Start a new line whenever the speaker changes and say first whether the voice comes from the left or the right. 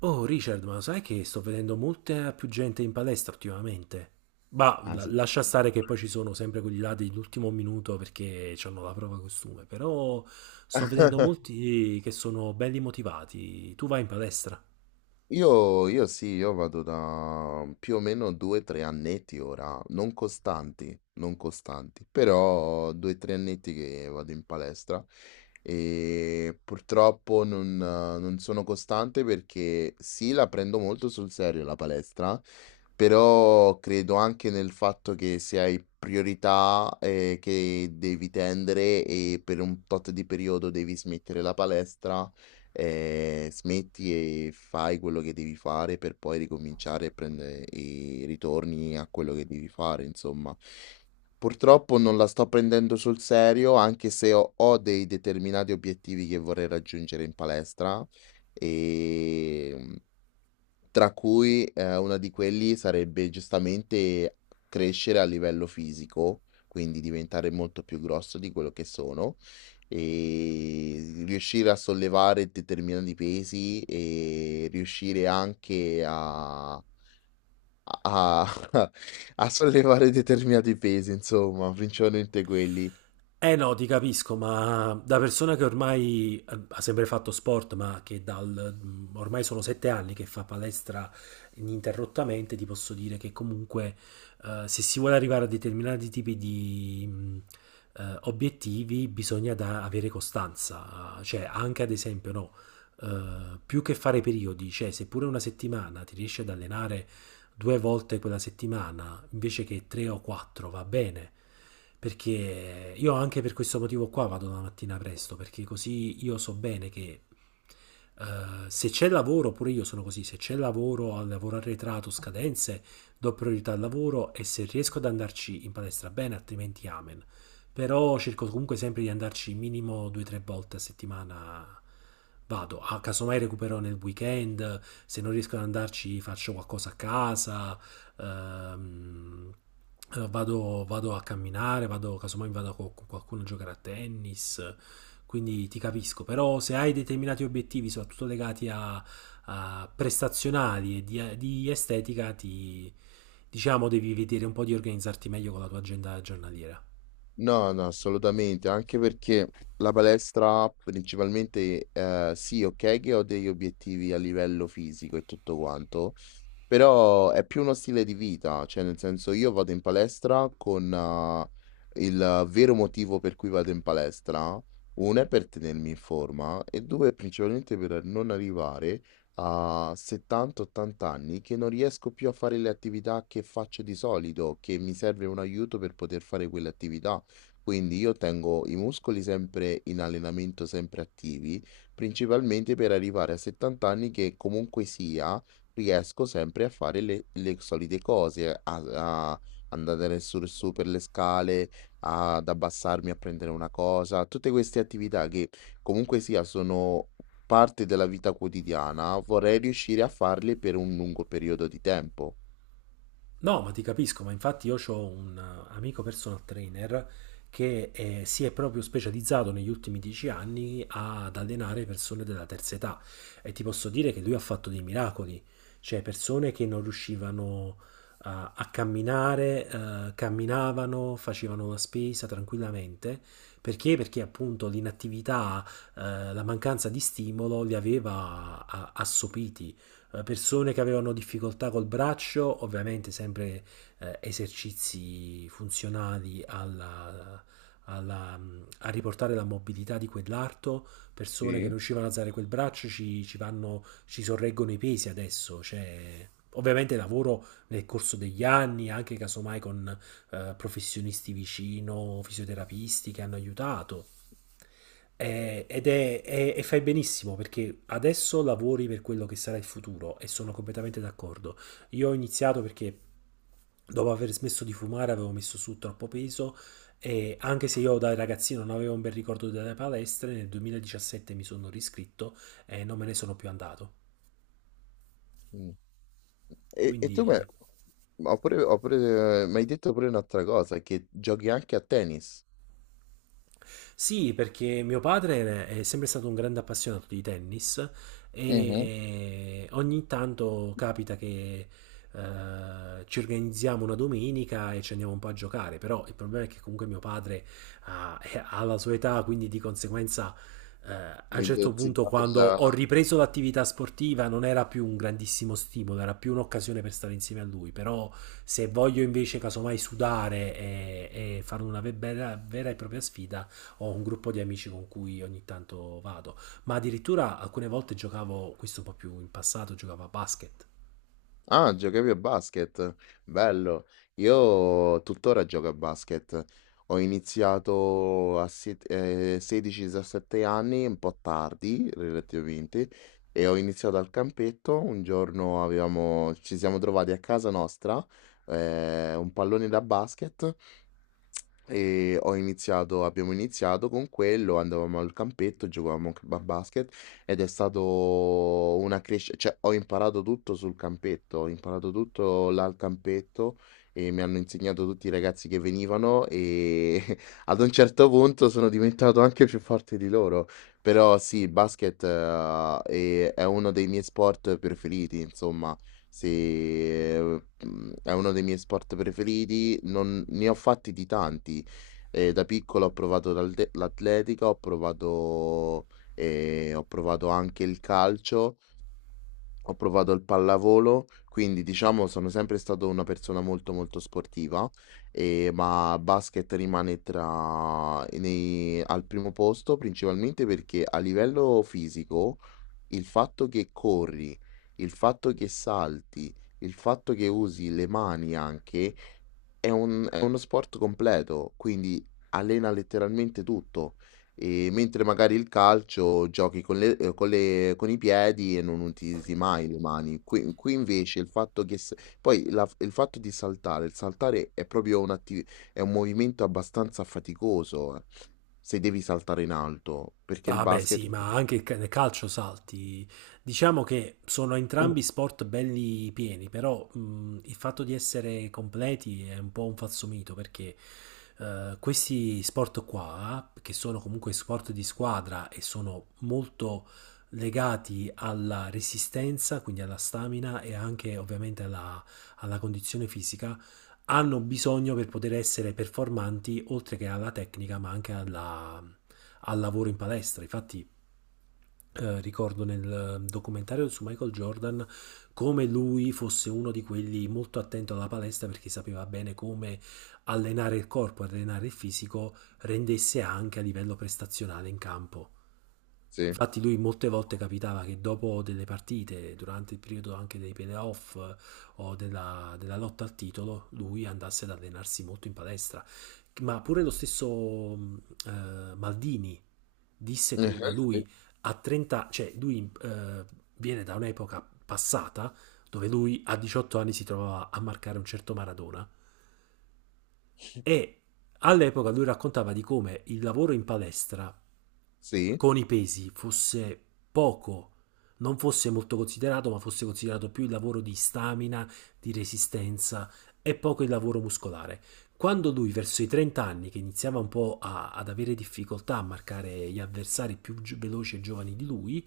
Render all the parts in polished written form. right: Oh Richard, ma sai che sto vedendo molta più gente in palestra ultimamente? Ma
left: Ah, sì.
right: lascia stare che poi ci sono sempre quelli là dell'ultimo minuto perché hanno la prova costume, però sto vedendo molti che sono belli motivati. Tu vai in palestra?
left: Io sì, io vado da più o meno 2 o 3 annetti ora, non costanti, non costanti, però 2 o 3 annetti che vado in palestra e purtroppo non sono costante perché sì, la prendo molto sul serio la palestra, però credo anche nel fatto che se hai priorità che devi tendere e per un tot di periodo devi smettere la palestra. Smetti e fai quello che devi fare per poi ricominciare e prende e ritorni a quello che devi fare, insomma. Purtroppo non la sto prendendo sul serio, anche se ho dei determinati obiettivi che vorrei raggiungere in palestra e tra cui, una di quelli sarebbe giustamente crescere a livello fisico, quindi diventare molto più grosso di quello che sono, riuscire a sollevare determinati pesi e riuscire anche a a a sollevare determinati pesi insomma, principalmente quelli.
right: Eh no, ti capisco, ma da persona che ormai ha sempre fatto sport, ma che ormai sono 7 anni che fa palestra ininterrottamente, ti posso dire che comunque se si vuole arrivare a determinati tipi di obiettivi bisogna avere costanza, cioè anche ad esempio no, più che fare periodi, cioè seppure una settimana ti riesci ad allenare due volte quella settimana invece che tre o quattro va bene. Perché io anche per questo motivo qua vado la mattina presto, perché così io so bene che eh, se c'è lavoro, pure io sono così, se c'è lavoro, al lavoro arretrato, scadenze, do priorità al lavoro e se riesco ad andarci in palestra bene, altrimenti amen. Però cerco comunque sempre di andarci minimo due o tre volte a settimana. Vado, a casomai recupero nel weekend, se non riesco ad andarci faccio qualcosa a casa, ehm, vado a camminare, vado, casomai vado con qualcuno a giocare a tennis, quindi ti capisco, però se hai determinati obiettivi, soprattutto legati a prestazionali e di estetica, ti, diciamo devi vedere un po' di organizzarti meglio con la tua agenda giornaliera.
left: No, no, assolutamente, anche perché la palestra principalmente, sì, ok che ho degli obiettivi a livello fisico e tutto quanto, però è più uno stile di vita, cioè nel senso io vado in palestra con il vero motivo per cui vado in palestra, uno è per tenermi in forma e due è principalmente per non arrivare a 70-80 anni che non riesco più a fare le attività che faccio di solito, che mi serve un aiuto per poter fare quelle attività. Quindi io tengo i muscoli sempre in allenamento, sempre attivi, principalmente per arrivare a 70 anni che comunque sia riesco sempre a fare le solite cose, a andare adesso su per le scale, ad abbassarmi a prendere una cosa, tutte queste attività che comunque sia sono parte della vita quotidiana, vorrei riuscire a farle per un lungo periodo di tempo.
right: No, ma ti capisco, ma infatti io ho un amico personal trainer che si è proprio specializzato negli ultimi 10 anni ad allenare persone della terza età e ti posso dire che lui ha fatto dei miracoli, cioè persone che non riuscivano a camminare, camminavano, facevano la spesa tranquillamente. Perché? Perché appunto l'inattività, la mancanza di stimolo li aveva assopiti. Persone che avevano difficoltà col braccio, ovviamente sempre esercizi funzionali alla, a riportare la mobilità di quell'arto, persone che non
left: Sì.
right: riuscivano a alzare quel braccio ci vanno, ci sorreggono i pesi adesso, cioè ovviamente lavoro nel corso degli anni, anche casomai con professionisti vicino, fisioterapisti che hanno aiutato. E fai benissimo perché adesso lavori per quello che sarà il futuro e sono completamente d'accordo. Io ho iniziato perché dopo aver smesso di fumare avevo messo su troppo peso e anche se io da ragazzino non avevo un bel ricordo delle palestre, nel 2017 mi sono riscritto e non me ne sono più andato.
left: Mm. E tu mi
right: Quindi.
left: ma ho pure- mi hai detto pure un'altra cosa, che giochi anche a tennis.
right: Sì, perché mio padre è sempre stato un grande appassionato di tennis
left: Mhm.
right: e ogni tanto capita che ci organizziamo una domenica e ci andiamo un po' a giocare, però il problema è che comunque mio padre ha, ha la sua età, quindi di conseguenza a un certo punto
left: L'intensità
right: quando ho
left: della.
right: ripreso l'attività sportiva non era più un grandissimo stimolo, era più un'occasione per stare insieme a lui, però se voglio invece casomai sudare e fare una vera e propria sfida, ho un gruppo di amici con cui ogni tanto vado, ma addirittura alcune volte giocavo, questo un po' più in passato, giocavo a basket.
left: Ah, giocavi a basket? Bello. Io tuttora gioco a basket. Ho iniziato a 16-17 anni, un po' tardi relativamente, e ho iniziato al campetto. Un giorno ci siamo trovati a casa nostra, un pallone da basket e ho iniziato abbiamo iniziato con quello, andavamo al campetto, giocavamo anche a basket ed è stato una crescita, cioè ho imparato tutto là al campetto e mi hanno insegnato tutti i ragazzi che venivano e ad un certo punto sono diventato anche più forte di loro. Però sì, il basket è uno dei miei sport preferiti, insomma, sì, è uno dei miei sport preferiti, non ne ho fatti di tanti. Da piccolo ho provato l'atletica, ho provato anche il calcio, ho provato il pallavolo, quindi diciamo sono sempre stato una persona molto, molto sportiva, ma basket rimane tra nei al primo posto, principalmente perché a livello fisico il fatto che corri, il fatto che salti, il fatto che usi le mani anche, è uno sport completo, quindi allena letteralmente tutto. E mentre magari il calcio giochi con con i piedi e non utilizzi mai le mani. Qui invece il fatto che. Poi il fatto di saltare, il saltare è proprio un'attività, è un movimento abbastanza faticoso se devi saltare in alto, perché il
right: Vabbè,
left: basket.
right: sì, ma anche il nel calcio salti. Diciamo che sono entrambi sport belli pieni, però il fatto di essere completi è un po' un falso mito perché questi sport qua, che sono comunque sport di squadra e sono molto legati alla resistenza, quindi alla stamina e anche ovviamente alla, alla condizione fisica, hanno bisogno per poter essere performanti, oltre che alla tecnica, ma anche alla al lavoro in palestra. Infatti, ricordo nel documentario su Michael Jordan come lui fosse uno di quelli molto attento alla palestra perché sapeva bene come allenare il corpo, allenare il fisico, rendesse anche a livello prestazionale in campo.
left: Sì.
right: Infatti lui molte volte capitava che dopo delle partite, durante il periodo anche dei playoff o della lotta al titolo, lui andasse ad allenarsi molto in palestra. Ma pure lo stesso Maldini disse
left: Eh,
right: come lui
left: sì,
right: a 30, cioè lui viene da un'epoca passata dove lui a 18 anni si trovava a marcare un certo Maradona e all'epoca lui raccontava di come il lavoro in palestra
left: sì,
right: con i pesi fosse poco, non fosse molto considerato, ma fosse considerato più il lavoro di stamina, di resistenza e poco il lavoro muscolare. Quando lui verso i 30 anni, che iniziava un po' ad avere difficoltà a marcare gli avversari più veloci e giovani di lui,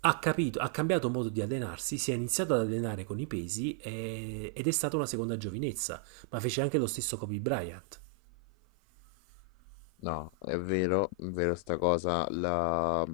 right: ha capito, ha cambiato modo di allenarsi, si è iniziato ad allenare con i pesi ed è stata una seconda giovinezza, ma fece anche lo stesso Kobe Bryant.
left: no, è vero sta cosa, la-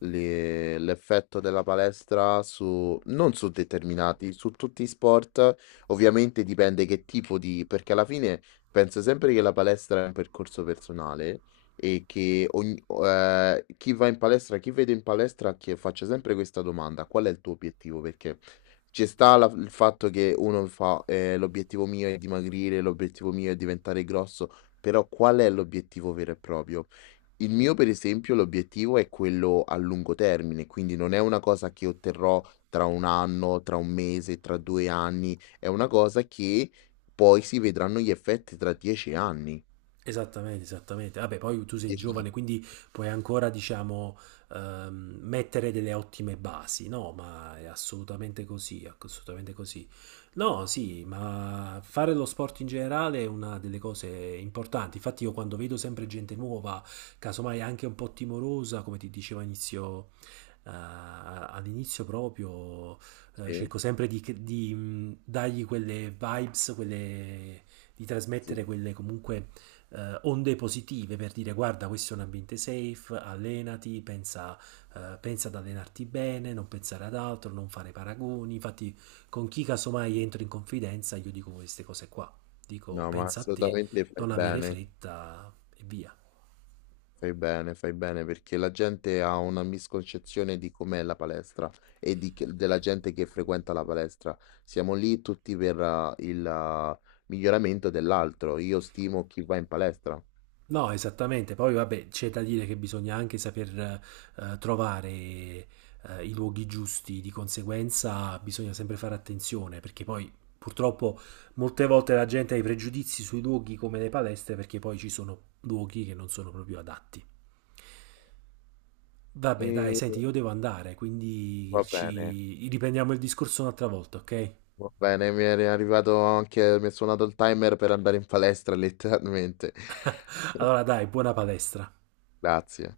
left: le- l'effetto della palestra su, non su determinati, su tutti i sport, ovviamente dipende che tipo di, perché alla fine penso sempre che la palestra è un percorso personale e che chi va in palestra, chi vedo in palestra, che faccia sempre questa domanda, qual è il tuo obiettivo? Perché ci sta il fatto che uno fa, l'obiettivo mio è dimagrire, l'obiettivo mio è diventare grosso. Però qual è l'obiettivo vero e proprio? Il mio, per esempio, l'obiettivo è quello a lungo termine, quindi non è una cosa che otterrò tra un anno, tra un mese, tra 2 anni, è una cosa che poi si vedranno gli effetti tra 10 anni.
right: Esattamente, esattamente. Vabbè, poi tu sei
left: 10 anni.
right: giovane, quindi puoi ancora, diciamo, mettere delle ottime basi, no? Ma è assolutamente così, assolutamente così. No, sì, ma fare lo sport in generale è una delle cose importanti. Infatti io quando vedo sempre gente nuova, casomai anche un po' timorosa, come ti dicevo inizio, all'inizio proprio,
left: Sì,
right: cerco sempre di, dargli quelle vibes, quelle, di trasmettere
left: sì.
right: quelle comunque onde positive per dire guarda questo è un ambiente safe, allenati, pensa, pensa ad allenarti bene, non pensare ad altro, non fare paragoni. Infatti con chi casomai entro in confidenza io dico queste cose qua. Dico
left: No, ma
right: pensa a te,
left: assolutamente fai
right: non avere
left: bene.
right: fretta e via.
left: Fai bene, fai bene perché la gente ha una misconcezione di com'è la palestra e di della gente che frequenta la palestra. Siamo lì tutti per il miglioramento dell'altro. Io stimo chi va in palestra.
right: No, esattamente. Poi, vabbè, c'è da dire che bisogna anche saper trovare i luoghi giusti, di conseguenza bisogna sempre fare attenzione, perché poi purtroppo molte volte la gente ha i pregiudizi sui luoghi come le palestre, perché poi ci sono luoghi che non sono proprio adatti. Vabbè, dai,
left: E
right: senti, io devo andare, quindi
left: va bene,
right: ci riprendiamo il discorso un'altra volta, ok?
left: va bene, mi è suonato il timer per andare in palestra letteralmente.
right: Allora, dai, buona palestra.
left: Grazie.